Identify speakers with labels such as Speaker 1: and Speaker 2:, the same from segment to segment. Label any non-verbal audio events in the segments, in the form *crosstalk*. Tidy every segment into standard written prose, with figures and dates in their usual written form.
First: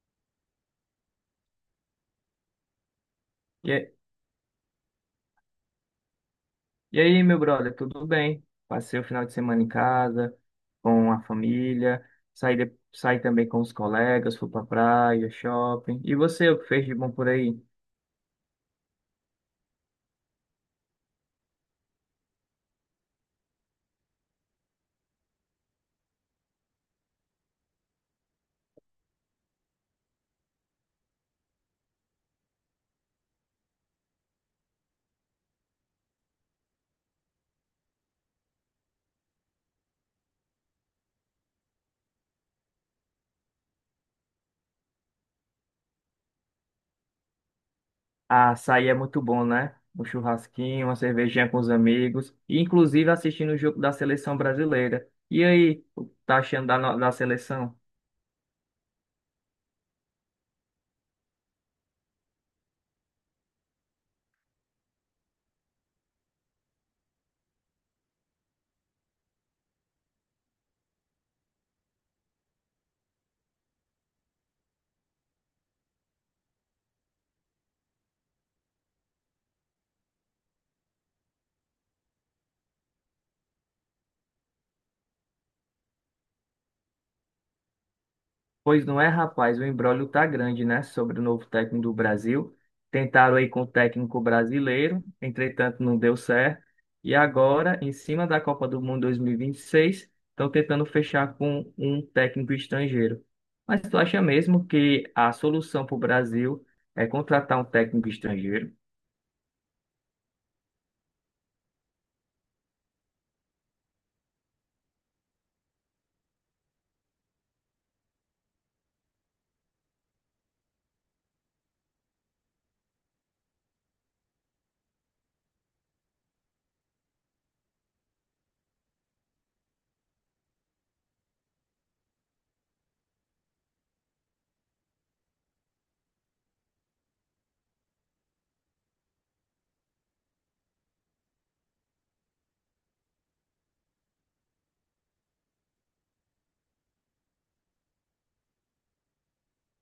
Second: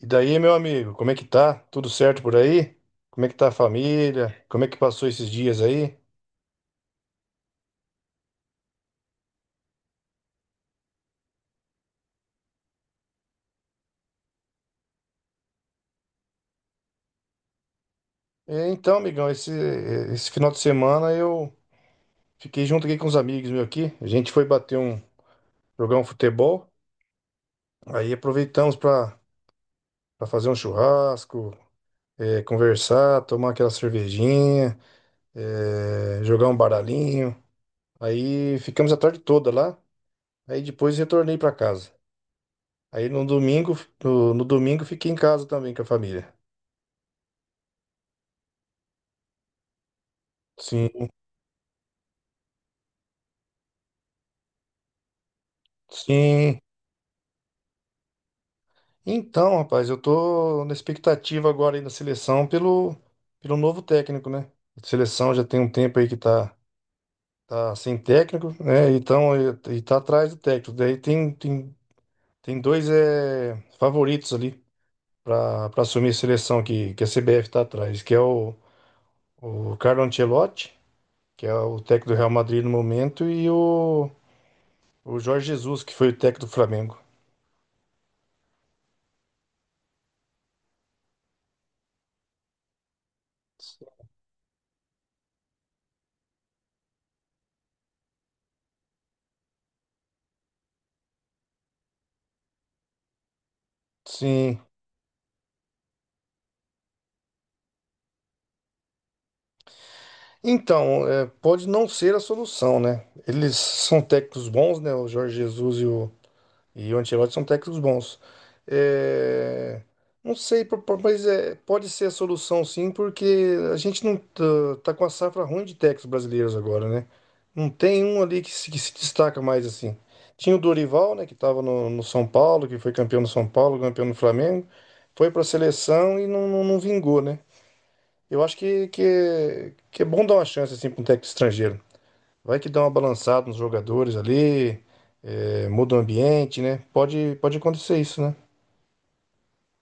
Speaker 1: E daí, meu amigo, como é que tá? Tudo certo por aí? Como é que tá a
Speaker 2: E, a-
Speaker 1: família? Como é que passou esses dias aí?
Speaker 2: e aí, meu brother, tudo bem? Passei o final de semana em casa, com a família, saí também com os colegas, fui pra praia, shopping. E você, o que fez de bom por aí?
Speaker 1: É, então, amigão, esse final de semana eu fiquei junto aqui com os amigos meus aqui. A gente foi jogar um futebol. Aí aproveitamos para fazer um churrasco, conversar, tomar aquela cervejinha, jogar um baralhinho. Aí ficamos a tarde toda lá. Aí depois retornei para casa. Aí no domingo, no domingo fiquei em casa também com a família.
Speaker 2: Ah, sair é muito bom, né? Um churrasquinho, uma
Speaker 1: Sim.
Speaker 2: cervejinha com os amigos, e inclusive assistindo o jogo da seleção brasileira. E aí, o que tá
Speaker 1: Sim.
Speaker 2: achando da seleção?
Speaker 1: Então, rapaz, eu tô na expectativa agora aí da seleção pelo novo técnico, né? A seleção já tem um tempo aí que tá sem técnico, né? Então, e tá atrás do técnico. Daí tem dois favoritos ali para assumir a seleção que a CBF tá atrás, que é o Carlo Ancelotti, que é o técnico do Real Madrid no momento, e o Jorge Jesus, que foi o técnico do Flamengo.
Speaker 2: Pois não é, rapaz, o imbróglio tá grande, né, sobre o novo técnico do Brasil. Tentaram aí com o técnico brasileiro, entretanto não deu certo. E agora, em cima da Copa do Mundo 2026, estão tentando fechar com um técnico estrangeiro. Mas tu acha
Speaker 1: Sim.
Speaker 2: mesmo que a solução para o Brasil é contratar um técnico estrangeiro?
Speaker 1: Então, pode não ser a solução, né? Eles são técnicos bons, né? O Jorge Jesus e o Ancelotti são técnicos bons. É, não sei, mas pode ser a solução sim, porque a gente não tá com a safra ruim de técnicos brasileiros agora, né? Não tem um ali que se destaca mais assim. Tinha o Dorival, né? Que estava no São Paulo, que foi campeão no São Paulo, campeão no Flamengo, foi para a seleção e não vingou, né? Eu acho que é bom dar uma chance assim para um técnico estrangeiro. Vai que dá uma balançada nos jogadores ali, muda o ambiente, né? Pode acontecer isso, né?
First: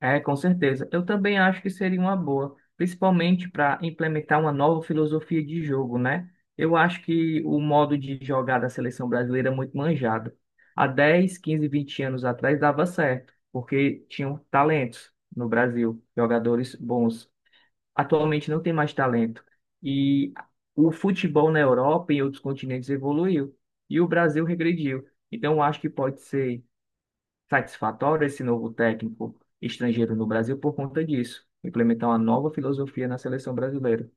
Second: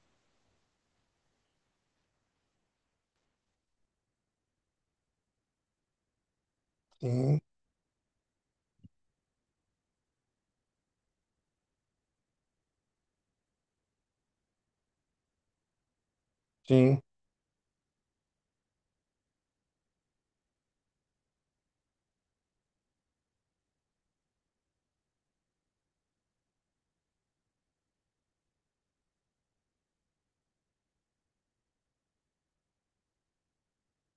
Speaker 2: É, com certeza. Eu também acho que seria uma boa, principalmente para implementar uma nova filosofia de jogo, né? Eu acho
Speaker 1: Sim,
Speaker 2: que o modo de jogar da seleção brasileira é muito manjado. Há 10, 15, 20 anos atrás dava certo, porque tinham talentos no Brasil, jogadores
Speaker 1: sim,
Speaker 2: bons. Atualmente não tem mais talento. E o futebol na Europa e em outros continentes evoluiu, e o Brasil regrediu. Então, eu acho que pode ser satisfatório esse novo técnico estrangeiro no Brasil por conta disso, implementar uma nova filosofia na seleção brasileira.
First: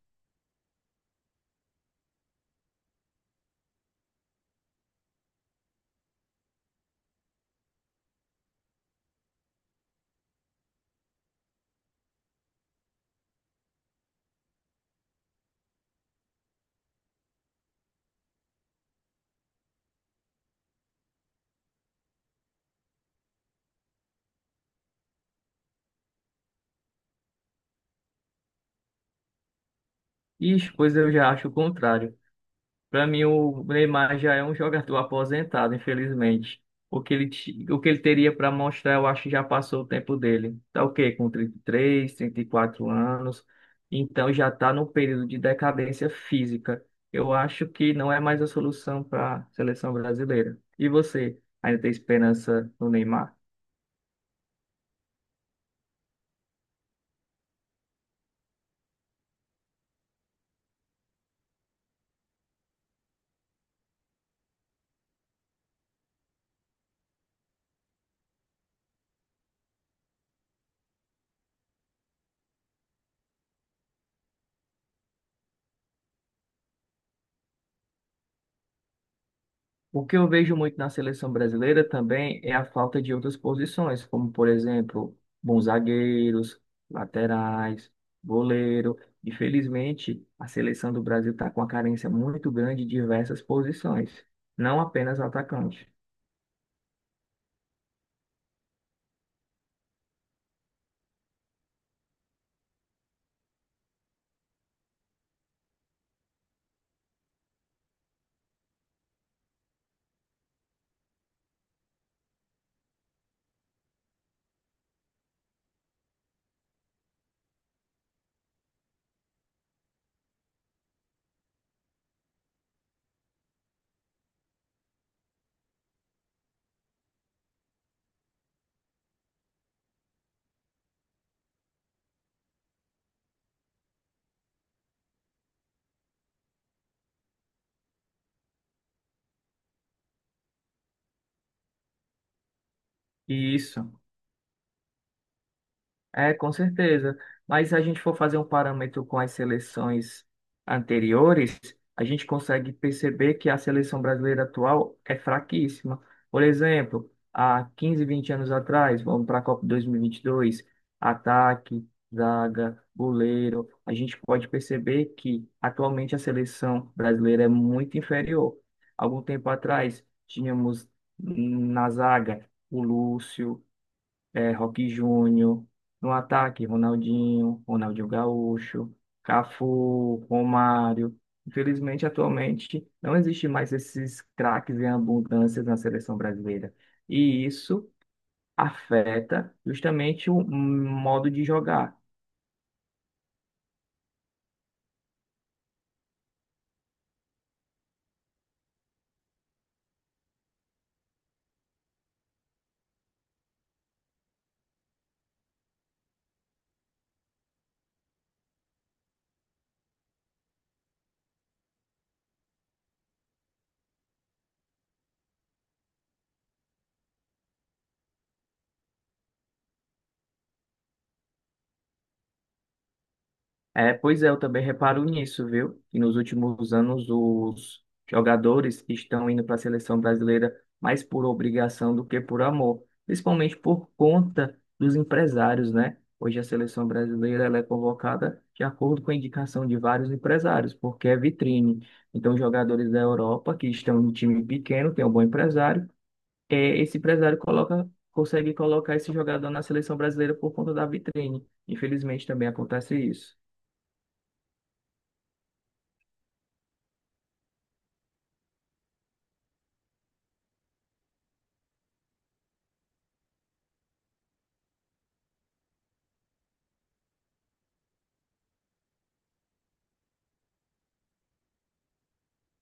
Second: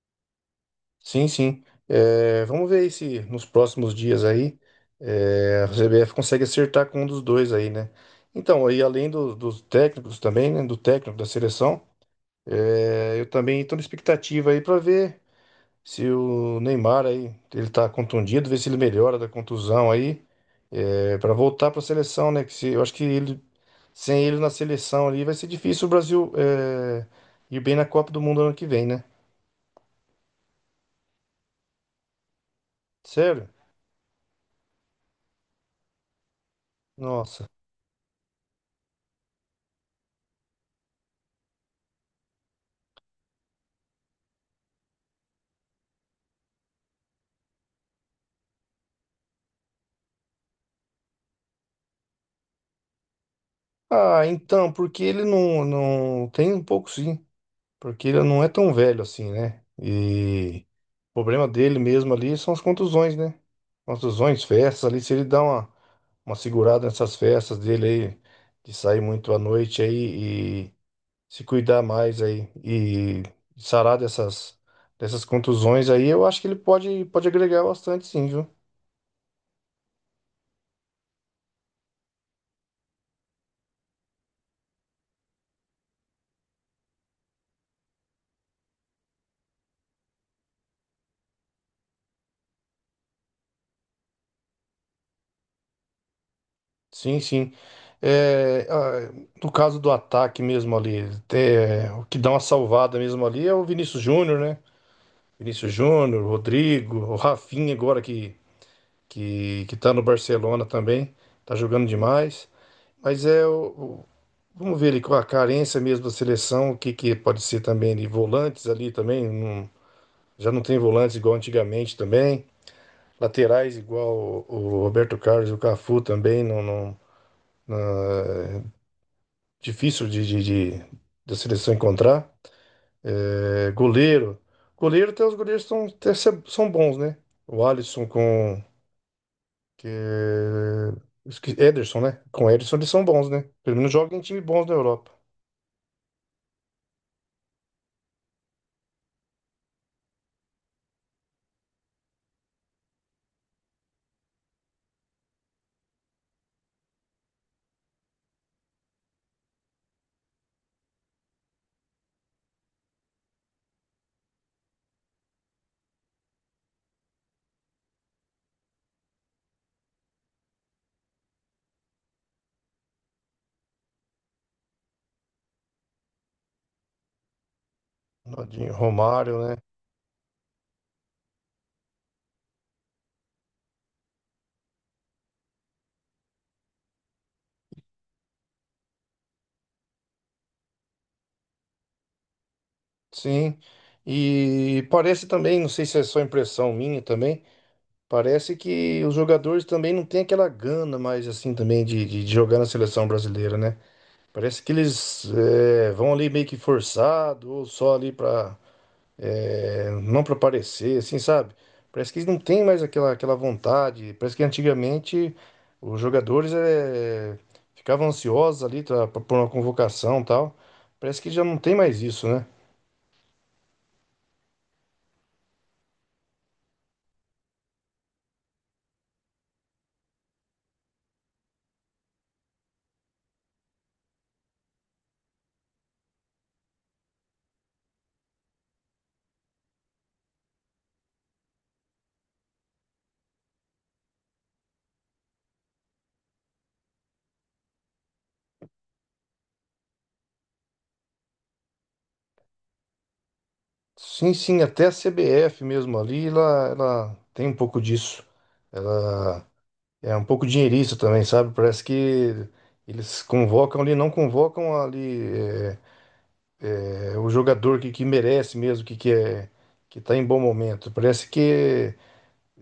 Speaker 1: sim, sim. É, vamos ver aí se nos próximos dias aí a CBF consegue acertar com um dos dois aí, né? Então, aí além dos técnicos também, né? Do técnico da seleção, eu também estou na expectativa aí para ver. Se o Neymar aí, ele tá contundido, ver se ele melhora da contusão aí, para voltar para a seleção, né? Que se, Eu acho que sem ele na seleção ali vai ser difícil o Brasil ir bem na Copa do Mundo ano que vem, né?
Speaker 2: E pois eu já acho o contrário. Para mim,
Speaker 1: Sério?
Speaker 2: o Neymar já é um jogador *laughs* aposentado, infelizmente. O que ele,
Speaker 1: Nossa.
Speaker 2: ti- o que ele teria para mostrar, eu acho que já passou o tempo dele. Tá o quê? Com 33, 34 anos. Então já está no período de decadência física. Eu acho que não é mais a solução para a seleção brasileira. E você, ainda tem esperança no Neymar?
Speaker 1: Ah, então, porque ele não tem um pouco sim, porque ele não é tão velho assim, né? E o problema dele mesmo ali são as contusões, né? Contusões, festas ali, se ele dá uma segurada nessas festas dele aí, de sair muito à noite aí e se cuidar mais aí e sarar dessas contusões aí, eu acho que ele pode agregar bastante sim, viu?
Speaker 2: O que eu vejo muito na seleção brasileira também é a falta de outras posições, como, por exemplo, bons zagueiros, laterais, goleiro. Infelizmente, a seleção do Brasil está com uma carência muito grande de diversas posições, não apenas atacante.
Speaker 1: Sim, sim. É, ah, no caso do ataque mesmo ali, o que dá uma salvada mesmo ali é o Vinícius Júnior, né? Vinícius Júnior, Rodrigo, o Rafinha agora que tá no Barcelona também, tá jogando demais. Mas vamos ver ali com a carência mesmo da seleção, o que pode ser também de volantes ali também, já não tem volantes igual antigamente também, laterais igual o Roberto Carlos e o Cafu também, difícil de- da seleção encontrar. É, goleiro até os goleiros são, até se- são bons, né? O Alisson com que é, esque- Ederson, né? Com Ederson eles são bons, né?
Speaker 2: E
Speaker 1: Pelo menos
Speaker 2: isso...
Speaker 1: jogam em time bons da Europa.
Speaker 2: É, com certeza. Mas se a gente for fazer um parâmetro com as seleções anteriores, a gente consegue perceber que a seleção brasileira atual é fraquíssima. Por exemplo, há 15, 20 anos atrás, vamos para a Copa 2022, ataque, zaga, goleiro, a gente pode perceber que atualmente a seleção brasileira é muito inferior. Algum tempo atrás, tínhamos na zaga o Lúcio, Roque Júnior, no ataque, Ronaldinho, Ronaldinho
Speaker 1: Ronaldinho,
Speaker 2: Gaúcho,
Speaker 1: Romário, né?
Speaker 2: Cafu, Romário. Infelizmente, atualmente, não existe mais esses craques em abundância na seleção brasileira. E isso afeta justamente o modo de jogar.
Speaker 1: Sim, e parece também, não sei se é só impressão minha também, parece que os jogadores também não têm aquela gana mais assim também de jogar na seleção brasileira, né? Parece que eles vão ali meio que forçado ou só ali pra não para parecer, assim, sabe? Parece que eles não têm mais aquela vontade, parece que antigamente os jogadores ficavam ansiosos ali tá, por uma convocação e tal, parece que já não tem mais isso, né?
Speaker 2: É, pois é, eu também reparo nisso, viu? Que nos últimos anos os jogadores estão indo para a seleção brasileira mais por obrigação do que por amor, principalmente por conta dos empresários, né? Hoje a seleção brasileira ela é convocada de acordo com a indicação de vários empresários, porque é vitrine. Então, jogadores da Europa que estão em time pequeno, tem um bom empresário, esse empresário coloca, consegue colocar esse jogador na seleção brasileira por conta da vitrine. Infelizmente também acontece isso.
Speaker 1: Sim, sim, até a CBF mesmo ali, ela tem um pouco disso. Ela é um pouco dinheirista também, sabe? Parece que eles convocam ali, não convocam ali o jogador que merece mesmo, que é que tá em bom momento. Parece que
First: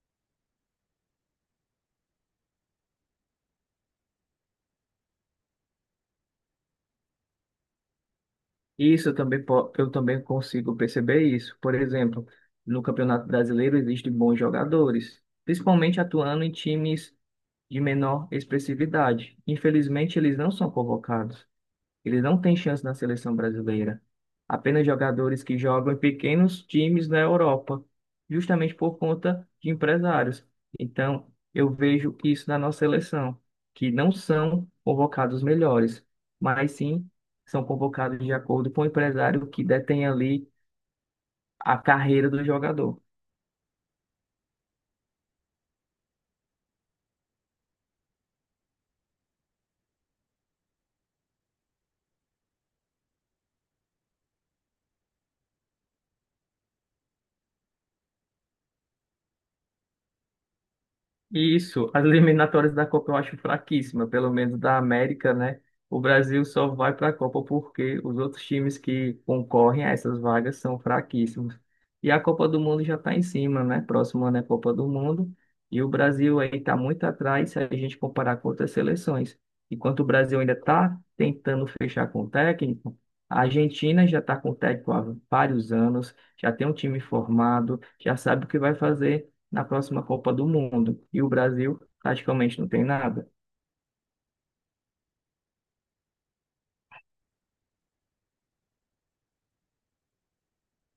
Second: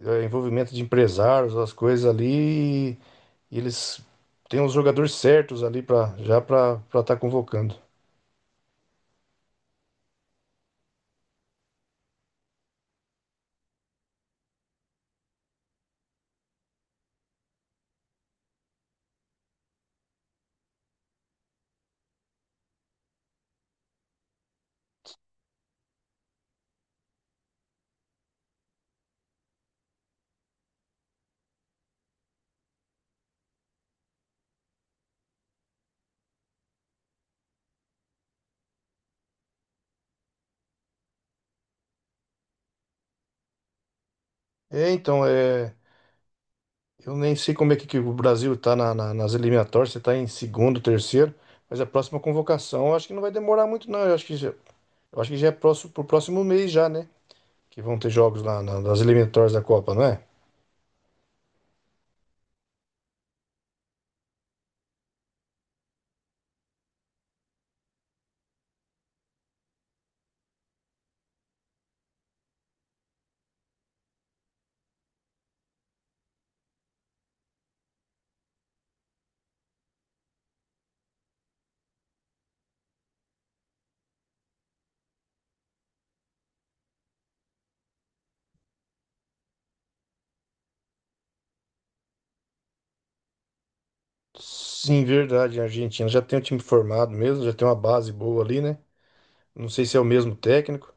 Speaker 1: é envolvimento de empresários, as coisas ali, e eles têm os jogadores certos ali para já para estar convocando.
Speaker 2: Isso eu também, eu também consigo perceber isso. Por exemplo, no Campeonato Brasileiro existem bons jogadores, principalmente atuando em times de menor expressividade. Infelizmente, eles não são convocados. Ele não tem chance na seleção brasileira. Apenas jogadores que jogam em pequenos times na Europa, justamente por conta de empresários. Então, eu vejo isso na nossa seleção, que não são convocados os melhores, mas sim são convocados de acordo com o empresário que detém ali a carreira do jogador.
Speaker 1: É, então, é. Eu nem sei como é que o Brasil tá nas eliminatórias, se tá em segundo, terceiro, mas a próxima convocação eu acho que não vai demorar muito, não. Eu acho que já é próximo, pro próximo mês já, né? Que vão ter jogos lá nas eliminatórias da Copa, não é?
Speaker 2: Isso, as eliminatórias da Copa eu acho fraquíssima, pelo menos da América, né? O Brasil só vai para a Copa porque os outros times que concorrem a essas vagas são fraquíssimos. E a Copa do Mundo já está em cima, né? Próximo ano é Copa do Mundo. E o Brasil aí está muito atrás se a gente comparar com outras seleções. Enquanto o Brasil ainda está tentando fechar com o técnico, a Argentina já está com o técnico há vários anos, já tem um time formado, já sabe o que vai fazer na próxima Copa do Mundo. E o Brasil praticamente não tem nada.
Speaker 1: Sim, verdade, a Argentina já tem um time formado mesmo, já tem uma base boa ali, né? Não sei se é o mesmo técnico.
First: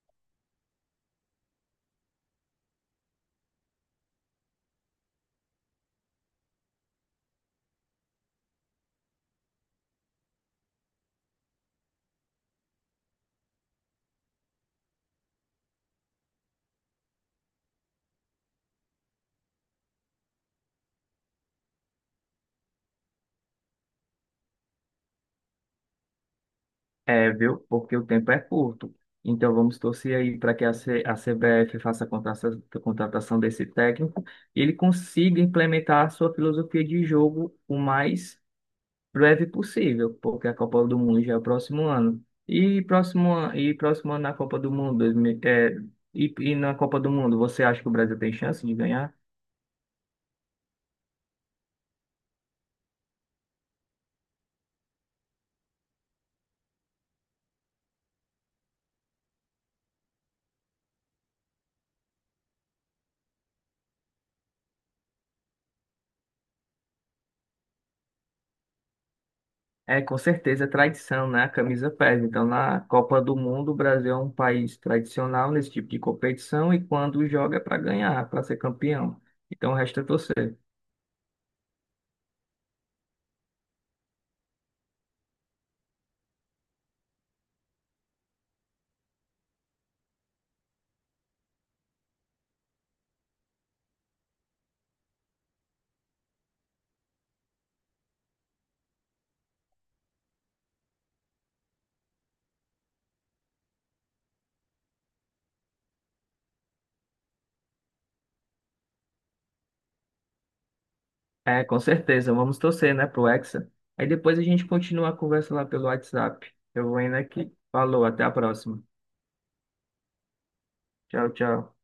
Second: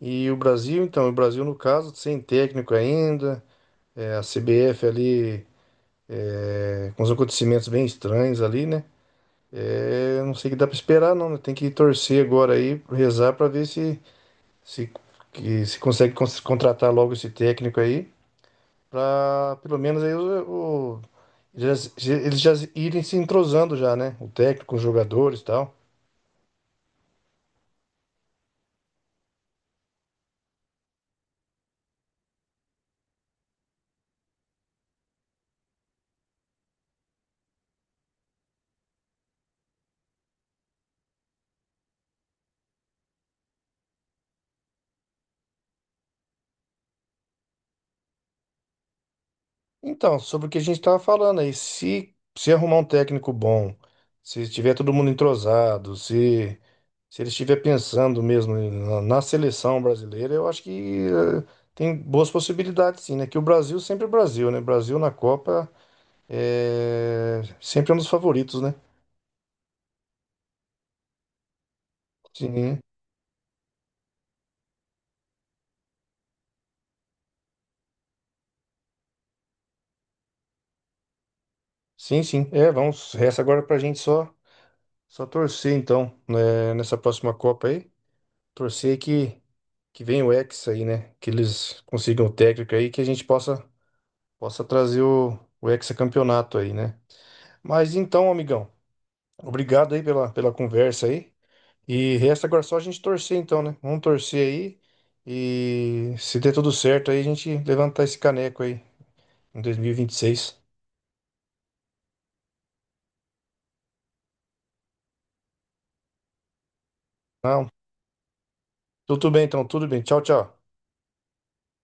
Speaker 1: E o Brasil, no caso, sem técnico ainda, a CBF ali, com os acontecimentos bem estranhos ali, né? É, não sei o que dá pra esperar, não, né? Tem que torcer agora aí, rezar pra ver se, se consegue contratar logo esse técnico aí, pra pelo menos aí eles já irem se entrosando já, né? O técnico, os jogadores e tal.
Speaker 2: É, viu? Porque o tempo é curto. Então vamos torcer aí para que a CBF faça a contratação desse técnico e ele consiga implementar a sua filosofia de jogo o mais breve possível, porque a Copa do Mundo já é o próximo ano. E próximo ano na Copa do Mundo, e na Copa do Mundo, você acha que o Brasil tem chance de ganhar?
Speaker 1: Então, sobre o que a gente estava falando aí, se arrumar um técnico bom, se estiver todo mundo entrosado, se ele estiver pensando mesmo na seleção brasileira, eu acho que tem boas possibilidades sim, né? Que o Brasil sempre é o Brasil, né? Brasil na Copa é sempre um dos favoritos, né?
Speaker 2: É, com certeza, é tradição, né? A camisa pesa. Então,
Speaker 1: Sim,
Speaker 2: na Copa do Mundo, o Brasil é um país tradicional nesse tipo de competição e quando joga é para ganhar, para ser campeão. Então, resta torcer.
Speaker 1: sim, sim. É, resta agora pra gente só torcer então, né, nessa próxima Copa aí. Torcer que venha o Hexa aí, né? Que eles consigam o técnico aí, que a gente possa trazer o hexacampeonato aí, né? Mas então, amigão, obrigado aí pela conversa aí. E resta agora só a gente torcer então, né? Vamos torcer aí. E se der tudo certo aí, a gente levantar esse caneco aí em dois mil e vinte e seis.
Speaker 2: É, com certeza, vamos torcer, né, pro Hexa. Aí depois a gente continua a conversa lá pelo WhatsApp. Eu vou indo aqui.
Speaker 1: Não,
Speaker 2: Falou, até a próxima.
Speaker 1: tudo bem então, tudo bem. Tchau, tchau.
Speaker 2: Tchau, tchau.